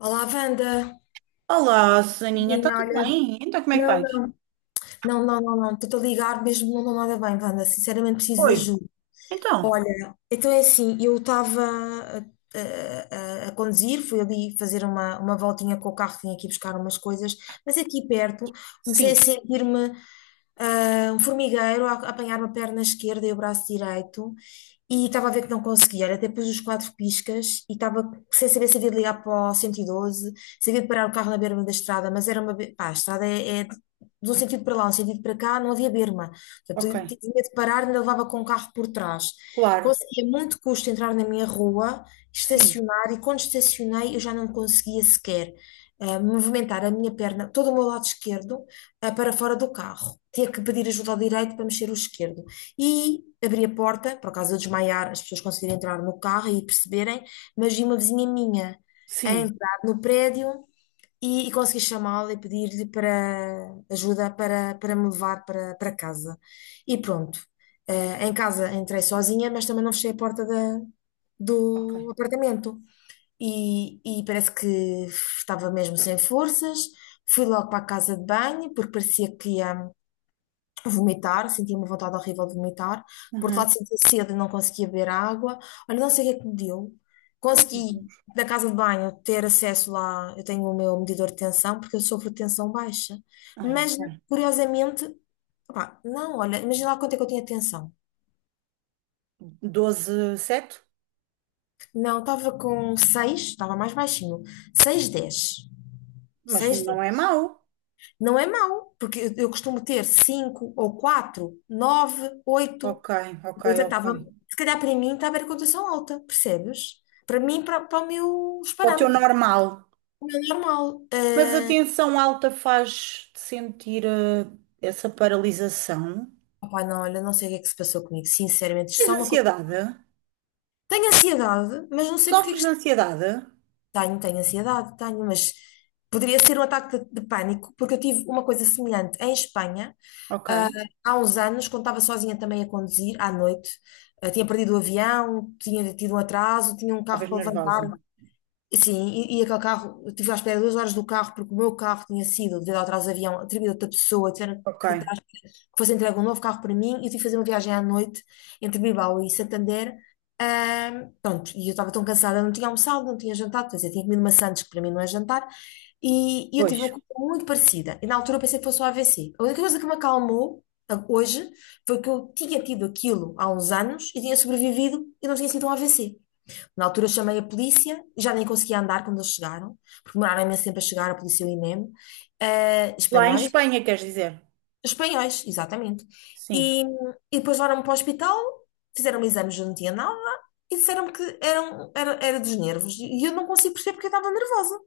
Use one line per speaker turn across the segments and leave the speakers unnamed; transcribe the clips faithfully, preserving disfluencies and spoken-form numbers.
Olá, Wanda.
Olá, Saninha, está
Minha
tudo
olha.
bem? Então, como é que
Não,
vais?
não, não, não, não, não. Estou a ligar mesmo, não estou nada bem, Wanda. Sinceramente, preciso de
Oi,
ajuda.
então,
Olha, então é assim, eu estava a, a- a- conduzir, fui ali fazer uma, uma voltinha com o carro, vim aqui buscar umas coisas, mas aqui perto comecei a
sim,
sentir-me ah, um formigueiro a, a apanhar-me a perna esquerda e o braço direito, e estava a ver que não conseguia. Olha, até pus os quatro piscas e estava sem saber se havia de ligar para o um um dois, se havia de parar o carro na berma da estrada, mas era uma... be- Pá, a estrada é, é de de um sentido para lá, um sentido para cá, não havia berma.
ok,
Portanto, tinha medo de parar, ainda levava com o carro por trás.
claro,
Consegui a muito custo entrar na minha rua,
sim,
estacionar, e quando estacionei eu já não conseguia sequer ah, movimentar a minha perna, todo o meu lado esquerdo, ah, para fora do carro. Tinha que pedir ajuda ao direito para mexer o esquerdo. E abri a porta, por acaso eu desmaiar, as pessoas conseguirem entrar no carro e perceberem, mas vi uma vizinha minha a
sim,
entrar no prédio, e, e consegui chamá-la e pedir-lhe para ajuda para, para me levar para, para casa. E pronto, eh, em casa entrei sozinha, mas também não fechei a porta da-
ok.
do apartamento. E, e parece que estava mesmo sem forças. Fui logo para a casa de banho, porque parecia que ia vomitar, sentia uma vontade horrível de vomitar. Por outro lado,
Uhum.
sentia sede e não conseguia beber água. Olha, não sei o que é que me deu.
Ai, meu
Consegui,
Deus.
na casa de banho, ter acesso lá. Eu tenho o meu medidor de tensão, porque eu sofro de tensão baixa.
Ah,
Mas,
ok.
curiosamente, opá, não, olha, imagina lá quanto é que eu tinha tensão.
doze, sete,
Não, estava com seis, estava mais baixinho. Seis dez,
mas
seis
não é
dez.
mau.
Não é mau, porque eu, eu costumo ter cinco ou quatro, nove, oito.
Ok, ok,
Eu
ok.
tentava, se calhar para mim estava a cotação alta, percebes? Para mim, para, para o meu, os
O teu
parâmetros.
normal.
O meu normal.
Mas a
Eh,
tensão alta faz-te sentir eh, essa paralisação.
opá, não, olha, não sei o que é que se passou comigo, sinceramente. Isto é
Tens
só uma coisa.
ansiedade?
Tenho ansiedade, mas não sei porque é que.
Sofres de
isto-
ansiedade?
Tenho, tenho ansiedade, tenho, mas poderia ser um ataque de, de pânico, porque eu tive uma coisa semelhante em Espanha.
Ok,
Ah, há uns anos, quando estava sozinha também a conduzir, à noite, ah, tinha perdido o avião, tinha tido um atraso, tinha um carro
talvez
para levantar.
nervosa.
E sim, e, e aquele carro, eu estive à espera duas horas do carro, porque o meu carro tinha sido, devido ao atraso do avião, atribuído a outra pessoa, tiveram
Ok,
que estar. Foi-se entregue um novo carro para mim e eu tive que fazer uma viagem à noite entre Bilbao e Santander. Ahm, pronto, e eu estava tão cansada, não tinha almoçado, não tinha jantado, quer dizer, tinha comido maçãs, que para mim não é jantar, e, e eu tive uma
pois.
coisa muito parecida. E na altura eu pensei que fosse o A V C. A única coisa que me acalmou a- hoje foi que eu tinha tido aquilo há uns anos e tinha sobrevivido e não tinha sido um A V C. Na altura eu chamei a polícia, já nem conseguia andar quando eles chegaram, porque demoraram imenso tempo a chegar, a polícia e o INEM, eh,
Lá em
espanhóis,
Espanha, queres dizer?
espanhóis, exatamente.
Sim.
E, e depois levaram-me para o hospital, fizeram-me exames, eu não tinha nada, e disseram-me que eram, era, era dos nervos. E eu não consigo perceber porque eu estava nervosa.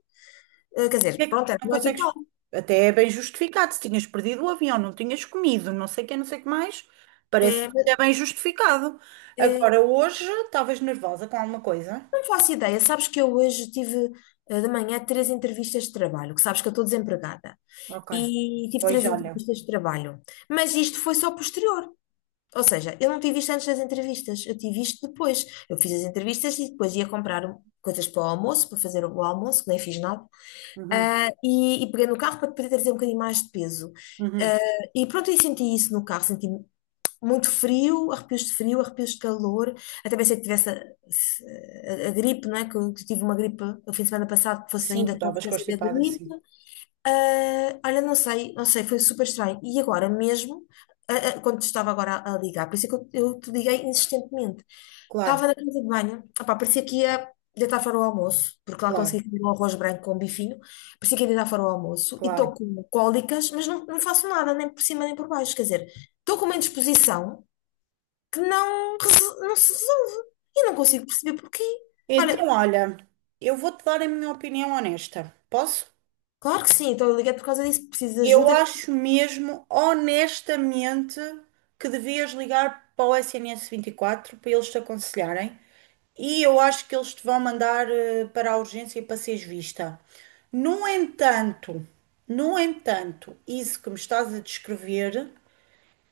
Eh, Quer
Porque
dizer,
é que
pronto, era
não
noite e
consegues?
tal.
Até é bem justificado. Se tinhas perdido o avião, não tinhas comido, não sei o que, não sei o que mais, parece
Eh, mas,
até bem justificado.
eh,
Agora, hoje, estavas nervosa com alguma coisa?
não faço ideia. Sabes que eu hoje tive eh, de manhã três entrevistas de trabalho, que sabes que eu estou desempregada.
Ok.
E tive
Pois
três
olha.
entrevistas de trabalho. Mas isto foi só posterior. Ou seja, eu não tive isto antes das entrevistas, eu tive isto depois. Eu fiz as entrevistas e depois ia comprar um, coisas para o almoço, para fazer o almoço, que nem fiz nada.
Uhum,
Ah, e, e peguei no carro para poder trazer um bocadinho mais de peso.
uhum.
Ah, e pronto, eu senti isso no carro, senti muito frio, arrepios de frio, arrepios de calor. Até pensei que tivesse a, a- a gripe, não é? Que eu que eu tive uma gripe no fim de semana passado, que fosse
Sim, tu
ainda a
estavas
consequência da
constipada,
gripe.
sim.
Ah, Olha, não sei, não sei, foi super estranho. E agora mesmo, ah, ah, quando te estava agora a a ligar, por isso é que eu, eu te liguei insistentemente.
Claro,
Estava na casa de banho, opá, parecia que ia deitar fora o almoço, porque lá
claro,
consegui comer um arroz branco com bifinho, parecia que ia deitar fora o almoço e estou
claro.
com cólicas, mas não, não faço nada, nem por cima nem por baixo. Quer dizer, estou com uma indisposição que não, reso- não se resolve e não consigo perceber porquê. Olha,
Então, olha, eu vou-te dar a minha opinião honesta. Posso?
claro que sim, então eu liguei por causa disso, preciso de
Eu
ajuda.
acho mesmo, honestamente, que devias ligar para o S N S quatro, para eles te aconselharem. E eu acho que eles te vão mandar eh, para a urgência para seres vista. No entanto, no entanto, isso que me estás a descrever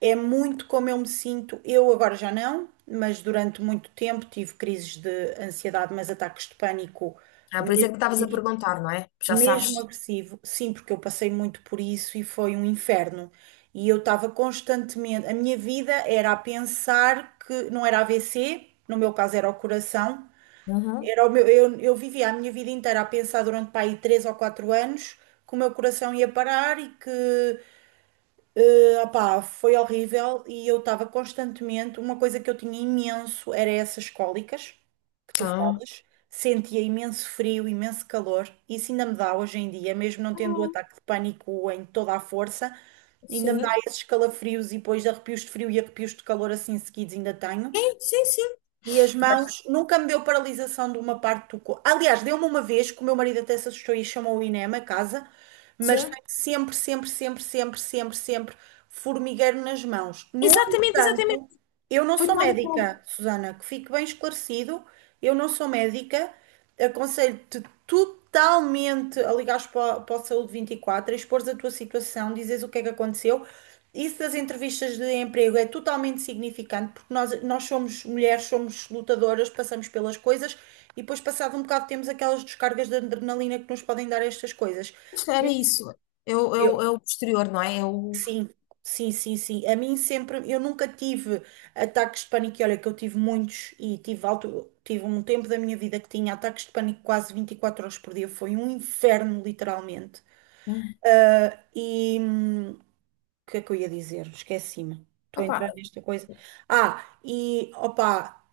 é muito como eu me sinto. Eu agora já não, mas durante muito tempo tive crises de ansiedade, mas ataques de pânico
Ah, por isso é que me estavas a perguntar, não é? Já sabes.
mesmo agressivo, sim, porque eu passei muito por isso e foi um inferno. E eu estava constantemente, a minha vida era a pensar que não era A V C, no meu caso era o coração,
Uhum.
era o meu, eu, eu vivia a minha vida inteira a pensar durante pá, aí três ou quatro anos que o meu coração ia parar e que eh, opá, foi horrível e eu estava constantemente. Uma coisa que eu tinha imenso era essas cólicas que tu
Ah,
falas. Sentia imenso frio, imenso calor. Isso ainda me dá hoje em dia, mesmo não tendo o
Hum.
ataque de pânico em toda a força, ainda me dá
Sim.
esses calafrios e depois arrepios de frio e arrepios de calor assim seguidos ainda tenho.
Sim, sim, sim.
E as mãos nunca me deu paralisação de uma parte do corpo. Aliás, deu-me uma vez que o meu marido até se assustou e chamou o INEM a casa, mas
Sim.
tenho sempre, sempre, sempre, sempre, sempre, sempre formigueiro nas mãos. No
Exatamente, exatamente.
entanto, eu não
Foi
sou
tal e qual.
médica, Susana, que fique bem esclarecido, eu não sou médica, aconselho-te totalmente a ligares para, para o Saúde vinte e quatro, a expores a tua situação, dizes o que é que aconteceu. Isso das entrevistas de emprego é totalmente significante, porque nós, nós somos mulheres, somos lutadoras, passamos pelas coisas e depois, passado um bocado, temos aquelas descargas de adrenalina que nos podem dar estas coisas.
Era isso. Eu,
Eu,
eu, eu posterior, não é? Eu.
Sim, sim, sim, sim. A mim sempre, eu nunca tive ataques de pânico, e olha que eu tive muitos e tive alto, tive um tempo da minha vida que tinha ataques de pânico quase vinte e quatro horas por dia, foi um inferno, literalmente. E hum, o que é que eu ia dizer? Esqueci-me. Estou a entrar nesta coisa. Ah, e opá,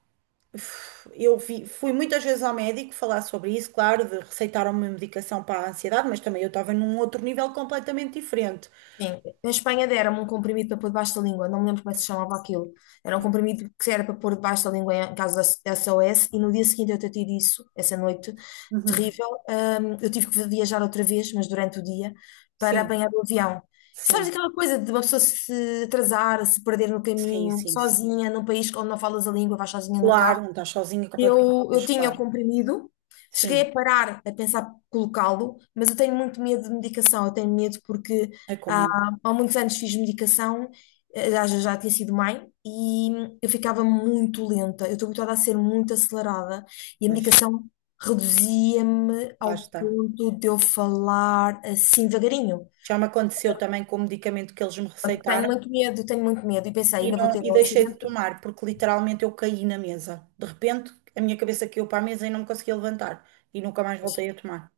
uf, eu vi- fui muitas vezes ao médico falar sobre isso, claro, de receitaram uma medicação para a ansiedade, mas também eu estava num outro nível completamente diferente.
Sim, na Espanha deram-me um comprimido para pôr debaixo da língua, não me lembro como é que se chamava aquilo. Era um comprimido que era para pôr debaixo da língua em caso da S O S, e no dia seguinte eu tentei isso. Essa noite
Uhum.
terrível. hum, eu tive que viajar outra vez, mas durante o dia, para
Sim,
apanhar o avião. Sabes
sim,
aquela coisa de uma pessoa se atrasar, se perder no
sim,
caminho,
sim, sim.
sozinha, num país onde não falas a língua, vais sozinha no
Claro,
carro?
não estás sozinha completamente,
Eu, eu
mas
tinha o
claro,
comprimido, cheguei
sim,
a parar a pensar colocá-lo, mas eu tenho muito medo de medicação. Eu tenho medo porque
é como
há,
eu,
há muitos anos fiz medicação, eh, já, já já tinha sido mãe, e eu ficava muito lenta. Eu estou habituada a ser muito acelerada e a
pois,
medicação reduzia-me
lá
ao
está.
ponto de eu falar assim devagarinho.
Já me aconteceu também com o medicamento que eles me
Tenho
receitaram
muito medo, tenho muito medo. E pensei,
e,
ainda vou
não,
ter
e
um
deixei de
acidente.
tomar, porque literalmente eu caí na mesa. De repente, a minha cabeça caiu para a mesa e não me conseguia levantar e nunca mais voltei a tomar.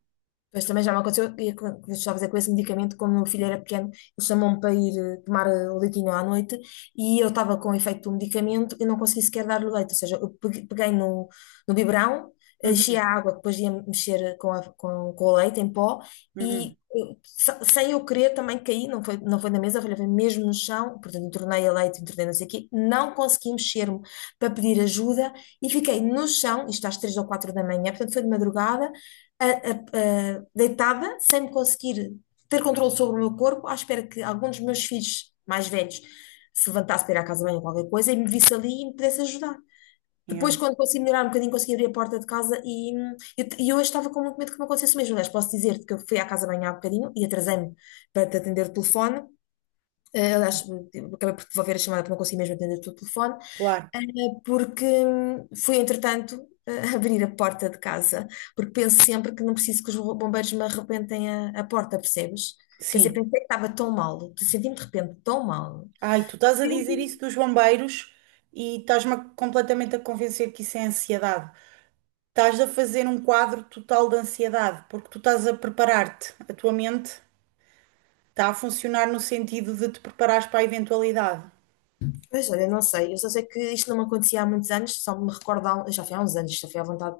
Pois também já me aconteceu, e com- com- estava a dizer com esse medicamento, quando o meu filho era pequeno, ele chamou-me para ir eh, tomar eh, o leitinho à noite, e eu estava com o efeito do medicamento e não consegui sequer dar-lhe o leite. Ou seja, eu pegue- peguei no, no, biberão, eh, enchi
Uhum,
a água que depois ia mexer com, a- com, com o leite em pó,
uhum,
e eu, se- sem eu querer também caí, não foi, não foi na mesa, foi mesmo no chão, portanto, entornei a leite, entornei não sei o quê, não consegui mexer-me para pedir ajuda e fiquei no chão, isto às três ou quatro da manhã, portanto foi de madrugada, a- a- a- deitada, sem me conseguir ter controle sobre o meu corpo, à espera que algum dos meus filhos mais velhos se levantasse para ir à casa de banho ou qualquer coisa e me visse ali e me pudesse ajudar.
yeah,
Depois, quando consegui melhorar um bocadinho, consegui abrir a porta de casa e, hum, eu, e hoje estava com muito medo que me acontecesse o mesmo. Aliás, posso dizer-te que eu fui à casa de banho há bocadinho e atrasei-me para te atender o telefone. eh, Aliás, acabei por devolver a chamada porque não consegui mesmo atender o teu telefone,
claro,
eh, porque hum, fui, entretanto, eh, abrir a porta de casa, porque penso sempre que não preciso que os bombeiros me arrebentem a, a porta, percebes? Quer dizer,
sim.
pensei que estava tão mal, senti-me de repente tão mal.
Ai, tu estás a dizer isso dos bombeiros e estás-me a- completamente a convencer que isso é ansiedade. Estás a fazer um quadro total de ansiedade, porque tu estás a preparar-te, a tua mente. Está a funcionar no sentido de te preparares para a eventualidade.
Pois, olha, não sei. Eu só sei que isto não me acontecia há muitos anos, só me recordo, há um- já foi há uns anos, já foi à vontade,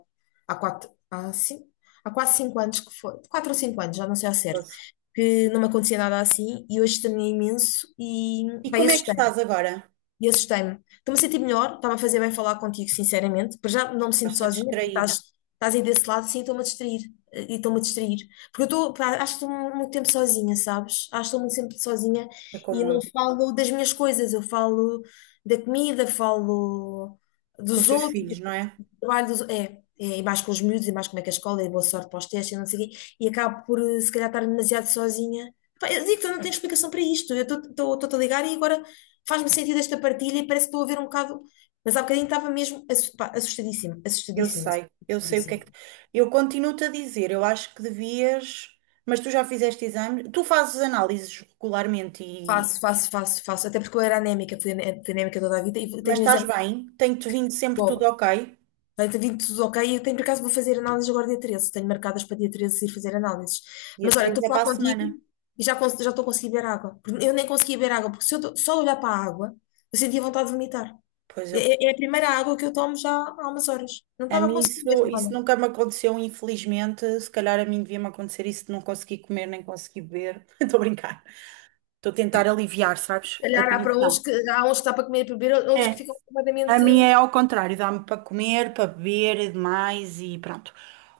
há quatro, há cinco, há quase cinco anos que foi, quatro ou cinco anos, já não sei ao certo,
Pois.
que não me acontecia nada assim e hoje também imenso e
E
vai
como é que
assustar.
estás agora?
E assustei-me. Estou-me a sentir melhor, estava a fazer bem falar contigo, sinceramente. Para já não me sinto
Estás-te
sozinha, porque
distrair,
estás, estás aí desse lado, sim, estou-me a distrair. eh, E estou-me a distrair. Porque eu estou, pá, acho que estou muito tempo sozinha, sabes? Acho que estou muito sempre sozinha
é
e
como
não
eu,
falo das minhas coisas. Eu falo da comida, falo
com os
dos
teus
outros,
filhos, não é?
trabalho dos, é, é, e mais com os miúdos, e mais como é que a escola, e boa sorte para os testes, e não sei o quê, e acabo por, eh, se calhar, estar demasiado sozinha. Pá, eu digo que eu não tenho explicação para isto, eu estou-te a ligar e agora faz-me sentido esta partilha e parece que estou a ver um bocado, mas há bocadinho estava mesmo assu- pá, assustadíssima,
Eu
assustadíssima,
sei, eu sei o que é
assustadíssima.
que. Eu continuo-te a dizer, eu acho que devias, mas tu já fizeste exames, tu fazes análises regularmente e.
Faço, faço, faço, faço, até porque eu era anémica, fui ané- fui anémica toda a vida e
Mas
tenho um
estás
exame.
bem, tem-te vindo sempre tudo ok.
Vai ter vindo tudo ok. Eu tenho, por acaso, vou fazer análises agora dia treze. Tenho marcadas para dia treze ir fazer análises.
Dia
Mas olha,
três
estou a
é
falar
para a semana.
contigo e já, cons- já estou a conseguir beber água. Porque eu nem conseguia beber água, porque se eu do- só de olhar para a água, eu sentia vontade de vomitar.
Pois eu.
É, é é a primeira água que eu tomo já há umas horas. Não
A
estava a
mim
conseguir
isso,
mesmo,
isso
Vana.
nunca me aconteceu, infelizmente. Se calhar a mim devia-me acontecer isso de não conseguir comer nem conseguir beber. Estou a brincar. Estou a tentar aliviar,
Se
sabes? A
calhar há para uns
tensão.
que há uns que dá para comer e beber, outros que
É.
ficam
A
completamente.
minha é ao contrário, dá-me para comer, para beber demais e pronto.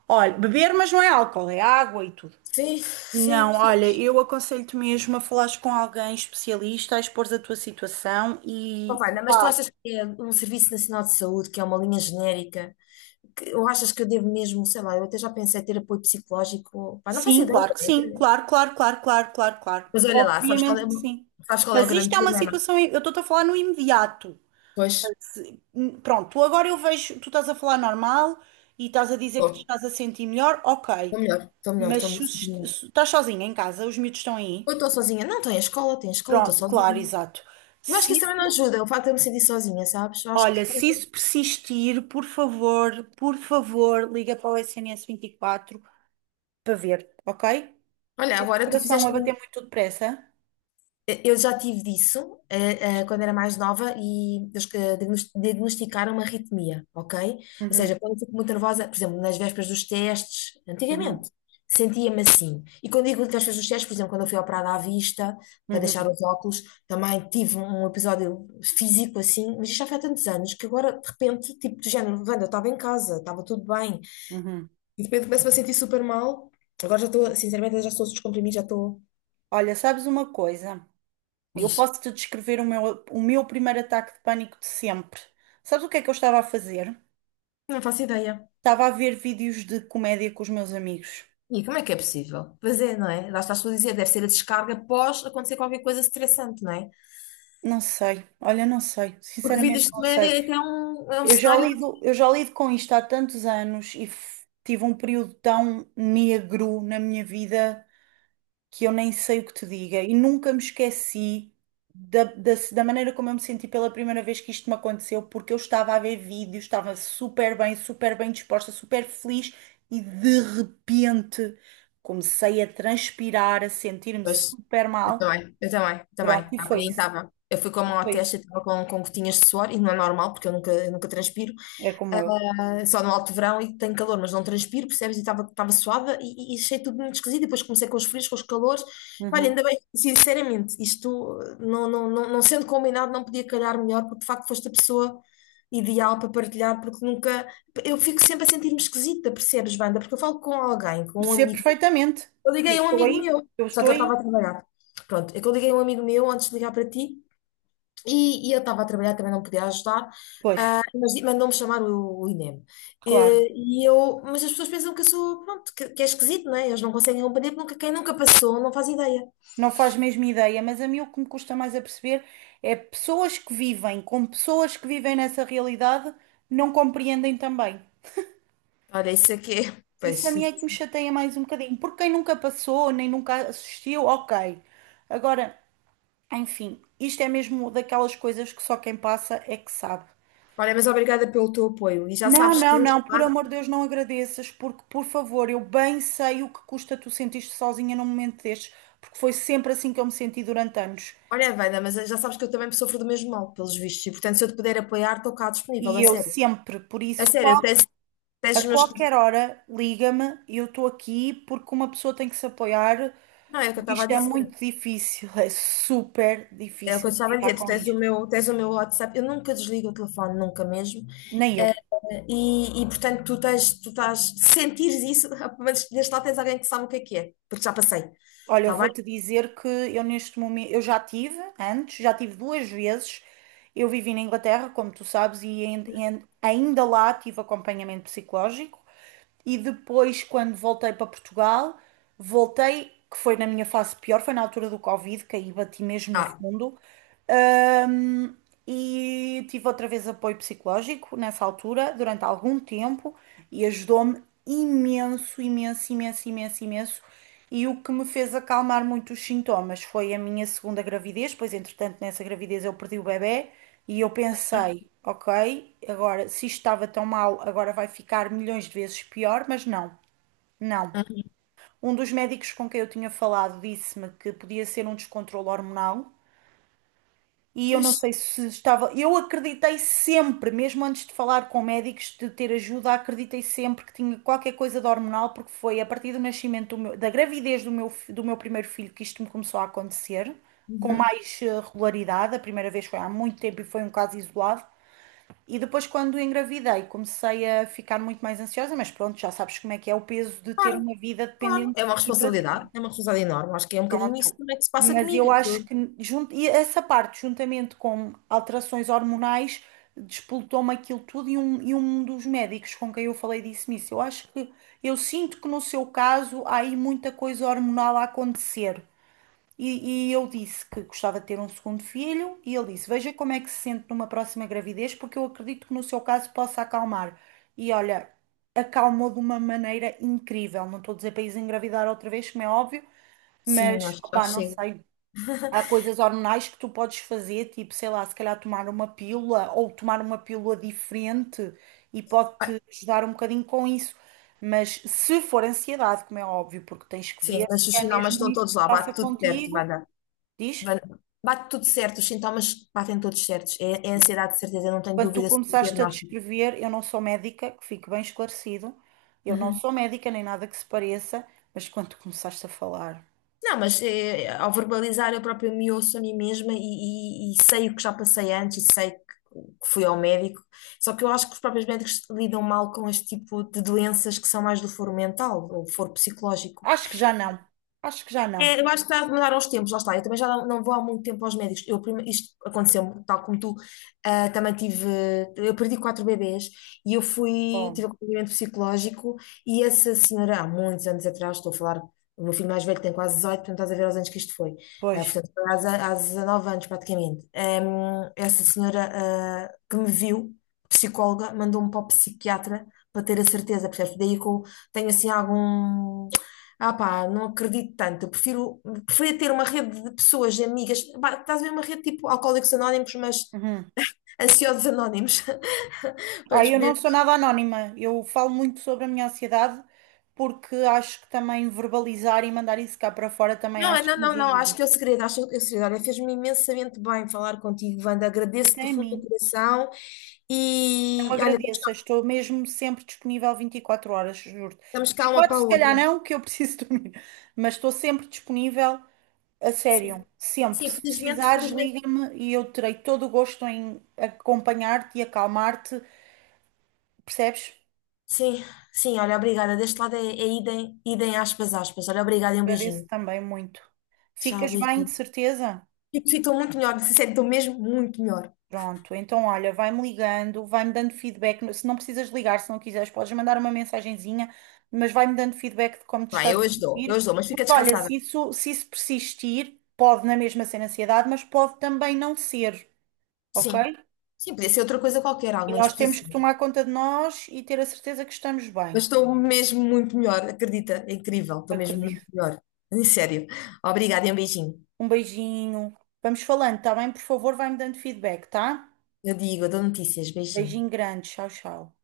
Olha, beber, mas não é álcool, é água e tudo.
Sim, sim,
Não,
sim.
olha, eu aconselho-te mesmo a falares com alguém especialista, a expor a tua situação
Bom,
e.
Vana, mas tu
Pá,
achas que é um Serviço Nacional de Saúde, que é uma linha genérica? que- Ou achas que eu devo mesmo, sei lá, eu até já pensei em ter apoio psicológico, pá, não faço
sim,
ideia,
claro que sim,
né?
claro, claro, claro, claro, claro, claro.
Mas olha lá, sabes qual
Obviamente
é,
que
o-
sim.
sabes qual é o
Mas isto
grande
é uma
problema?
situação, eu estou-te a falar no imediato.
Pois,
Hum, Pronto, agora eu vejo, tu estás a falar normal e estás a dizer que te
estou
estás a sentir melhor, ok.
melhor, estou melhor,
Mas
estou
se, os-
melhor.
se estás sozinha em casa, os miúdos estão aí.
Ou estou sozinha, não, estou em escola, estou em escola, estou
Pronto, claro,
sozinha.
exato.
Eu acho que
Se
isso também não
isso,
ajuda, o facto de eu me sentir sozinha, sabes? Eu acho que,
Olha, se isso persistir, por favor, por favor, liga para o S N S vinte e quatro para ver, ok?
olha, agora tu
Coração a
fizeste.
bater muito depressa.
Eu já tive disso, eh, eh, quando era mais nova e eles que diagnos- diagnosticaram uma arritmia, ok? Ou
Uhum,
seja, quando eu fico muito nervosa, por exemplo, nas vésperas dos testes,
uhum,
antigamente, sentia-me assim. E quando digo nas vésperas dos testes, por exemplo, quando eu fui operada à vista, para deixar
uhum,
os óculos, também tive um episódio físico assim, mas isto já foi há tantos anos que agora, de repente, tipo, do género, Wanda, eu estava em casa, estava tudo bem,
uhum.
e de repente começo-me a sentir super mal. Agora já estou, sinceramente, já estou a descomprimir, já estou.
Olha, sabes uma coisa? Eu
Diz.
posso-te descrever o meu, o meu primeiro ataque de pânico de sempre. Sabes o que é que eu estava a fazer?
Não faço ideia.
Estava a ver vídeos de comédia com os meus amigos.
E como é que é possível? Pois é, não é? Lá estás tu a dizer, deve ser a descarga após acontecer qualquer coisa estressante, não é?
Não sei, olha, não sei,
Porque
sinceramente
vidas de
não
média
sei.
é que é um, é um
Eu já
cenário.
lido, eu já lido com isto há tantos anos e f- tive um período tão negro na minha vida. Que eu nem sei o que te diga e nunca me esqueci da, da, da maneira como eu me senti pela primeira vez que isto me aconteceu, porque eu estava a ver vídeos, estava super bem, super bem disposta, super feliz e de repente comecei a transpirar, a sentir-me
Pois,
super
eu
mal.
também, eu também, eu também.
Pronto, e
Há
foi
bocadinho
isso,
estava. Eu fui com a mão à
foi isso.
testa, estava com, com gotinhas de suor, e não é normal, porque eu nunca, eu nunca transpiro.
É como eu.
Só no alto verão e tenho calor, mas não transpiro, percebes? E estava estava suada e, e achei tudo muito esquisito. E depois comecei com os frios, com os calores. Olha,
Uhum.
ainda bem, sinceramente, isto uh, não, não, não, não sendo combinado, não podia calhar melhor, porque de facto foste a pessoa ideal para partilhar, porque nunca. Eu fico sempre a sentir-me esquisita, percebes, banda? Porque eu falo com alguém, com um
Percebo
amigo.
perfeitamente.
Eu
Eu
liguei a um
estou
amigo
aí,
meu,
eu
só que
estou
ele estava a
aí.
trabalhar. Pronto, é que eu liguei a um amigo meu antes de ligar para ti. E, e eu estava a trabalhar, também não podia ajudar,
Pois,
ah, mas di- mandou-me chamar o, o INEM.
claro.
E, e eu, mas as pessoas pensam que eu sou, pronto, que, que é esquisito, não é? Eles não conseguem compreender porque nunca- quem nunca passou não faz ideia.
Não faz mesmo ideia, mas a mim o que me custa mais a perceber é pessoas que vivem com pessoas que vivem nessa realidade não compreendem também.
Olha, isso aqui é.
Isso a
Pois,
mim é
isso.
que me chateia mais um bocadinho, porque quem nunca passou, nem nunca assistiu, ok. Agora, enfim, isto é mesmo daquelas coisas que só quem passa é que sabe.
Olha, mas obrigada pelo teu apoio. E já
Não,
sabes que.
não, não, por amor de Deus, não agradeças, porque, por favor, eu bem sei o que custa tu sentir-te sozinha num momento destes, porque foi sempre assim que eu me senti durante anos.
Olha, Wanda, mas já sabes que eu também sofro do mesmo mal, pelos vistos. E portanto, se eu te puder apoiar, estou cá disponível,
E
a
eu
sério.
sempre, por
A
isso,
sério, eu
qual
tens, tens
A
os meus.
qualquer hora, liga-me, eu estou aqui porque uma pessoa tem que se apoiar,
Não, é o que eu
porque
estava a
isto é
dizer.
muito difícil, é super
É o que eu
difícil
estava a
lidar
dizer. Tu
com
tens o
isto.
meu, tens o meu WhatsApp. Eu nunca desligo o telefone, nunca mesmo.
Nem eu.
Eh, E, e, portanto, tu tens, tu estás, sentires isso, mas desde lá tens alguém que sabe o que é que é, porque já passei.
Olha, eu
Está bem?
vou-te dizer que eu neste momento, eu já tive antes, já tive duas vezes. Eu vivi na Inglaterra, como tu sabes, e ain- e ain- ainda lá tive acompanhamento psicológico. E depois, quando voltei para Portugal, voltei, que foi na minha fase pior, foi na altura do Covid, que aí bati mesmo no
Tá.
fundo. Ahm, e tive outra vez apoio psicológico nessa altura, durante algum tempo, e ajudou-me imenso, imenso, imenso, imenso, imenso. E o que me fez acalmar muito os sintomas foi a minha segunda gravidez, pois entretanto nessa gravidez eu perdi o bebê e eu pensei, ok, agora se isto estava tão mal, agora vai ficar milhões de vezes pior, mas não, não.
Uhum.
Um dos médicos com quem eu tinha falado disse-me que podia ser um descontrolo hormonal, e eu
Pois,
não sei se estava. Eu acreditei sempre, mesmo antes de falar com médicos, de ter ajuda, acreditei sempre que tinha qualquer coisa de hormonal, porque foi a partir do nascimento do meu- da gravidez do meu, fi- do meu primeiro filho que isto me começou a acontecer, com
uhum.
mais eh, regularidade. A primeira vez foi há muito tempo e foi um caso isolado. E depois, quando engravidei, comecei a ficar muito mais ansiosa, mas pronto, já sabes como é que é o peso de ter
Claro,
uma vida
claro. É
dependente
uma
e para ti.
responsabilidade, é uma responsabilidade enorme. Acho que é um bocadinho isso
Pronto.
também que se passa
Mas
comigo.
eu acho que junto, e essa parte, juntamente com alterações hormonais, despoltou-me aquilo tudo e um, e um dos médicos com quem eu falei disse-me isso. Eu acho que, eu sinto que no seu caso há aí muita coisa hormonal a acontecer. E, e eu disse que gostava de ter um segundo filho e ele disse, veja como é que se sente numa próxima gravidez, porque eu acredito que no seu caso possa acalmar. E olha, acalmou de uma maneira incrível. Não estou a dizer para isso engravidar outra vez, como é óbvio,
Sim,
mas,
acho que já
opá, não
chega.
sei. Há coisas hormonais que tu podes fazer, tipo, sei lá, se calhar tomar uma pílula ou tomar uma pílula diferente e
Ah,
pode-te ajudar um bocadinho com isso. Mas se for ansiedade, como é óbvio, porque tens que
Sim,
ver
mas
se
os
é
sintomas
mesmo
estão
isso
todos
que
lá,
passa
bate tudo certo, vai
contigo,
dar.
diz?
Bate tudo certo, os sintomas batem todos certos. É, é ansiedade, de certeza, eu não tenho
Quando tu
dúvida sobre o
começaste a
diagnóstico.
descrever, eu não sou médica, que fique bem esclarecido, eu não sou médica nem nada que se pareça, mas quando tu começaste a falar,
Não, mas eh, ao verbalizar eu própria me ouço a mim mesma e, e- e sei o que já passei antes e sei que, que fui ao médico. Só que eu acho que os próprios médicos lidam mal com este tipo de doenças que são mais do foro mental ou foro psicológico.
acho que já não, acho que já não.
É, eu acho que está a mudar aos tempos, lá está. Eu também já não, não vou há muito tempo aos médicos. Eu, prime- isto aconteceu-me, tal como tu, ah, também tive. Eu perdi quatro bebês e eu fui,
Oh,
tive acompanhamento psicológico. E essa senhora, há muitos anos atrás, estou a falar, o meu filho mais velho tem quase dezoito, portanto estás a ver aos anos que isto foi. Ah,
pois.
portanto, foi às, há dezanove anos praticamente. Ahm, essa senhora, ah, que me viu, psicóloga, mandou-me para o psiquiatra para ter a certeza, percebes? Daí que eu tenho assim algum. Ah pá, não acredito tanto. Eu prefiro, preferia ter uma rede de pessoas, de amigas. Pá, estás a ver uma rede tipo Alcoólicos Anónimos, mas
Uhum.
ansiosos anónimos. Para
Ah,
nos
eu não
poder...
sou nada anónima. Eu falo muito sobre a minha ansiedade porque acho que também verbalizar e mandar isso cá para fora também
Não, é,
acho
não,
que nos
não, não. Acho
ajuda.
que é o segredo. Acho que é o segredo. Olha, fez-me imensamente bem falar contigo, Wanda. Agradeço-te do
Até a
fundo do
mim.
coração.
Não
E olha, estamos
agradeço.
cá,
Estou mesmo sempre disponível vinte e quatro horas, juro.
estamos
Vinte
cá
e
uma
quatro
para a
se calhar
outra.
não, que eu preciso dormir. Mas estou sempre disponível, a sério.
Sim,
Sempre.
sim,
Se
felizmente,
precisares,
felizmente.
liga-me e eu terei todo o gosto em acompanhar-te e acalmar-te. Percebes?
Sim, sim, olha, obrigada. Deste lado é, é idem, idem aspas, aspas. Olha, obrigada e um
Agradeço
beijinho.
também muito.
Tchau,
Ficas bem, de
beijinho.
certeza?
Tipo, ficam muito melhor, se sentem mesmo muito melhor.
Pronto, então olha, vai-me ligando, vai-me dando feedback. Se não precisas ligar, se não quiseres, podes mandar uma mensagenzinha, mas vai-me dando feedback de como te
Não é?
estás
Eu
a
as dou, eu
sentir.
as dou, mas fica
Porque olha,
descansada.
se isso, se isso persistir, pode na mesma ser ansiedade, mas pode também não ser,
Sim.
ok?
Sim, podia ser outra coisa qualquer,
E
alguma
nós temos que
disposição.
tomar conta de nós e ter a certeza que estamos bem.
Mas estou mesmo muito melhor, acredita? É incrível, estou mesmo muito
Acredito.
melhor. Em sério. Obrigada e um beijinho.
Um beijinho. Vamos falando, tá bem? Por favor, vai-me dando feedback, tá?
Eu digo, eu dou notícias, beijinho.
Beijinho grande. Tchau, tchau.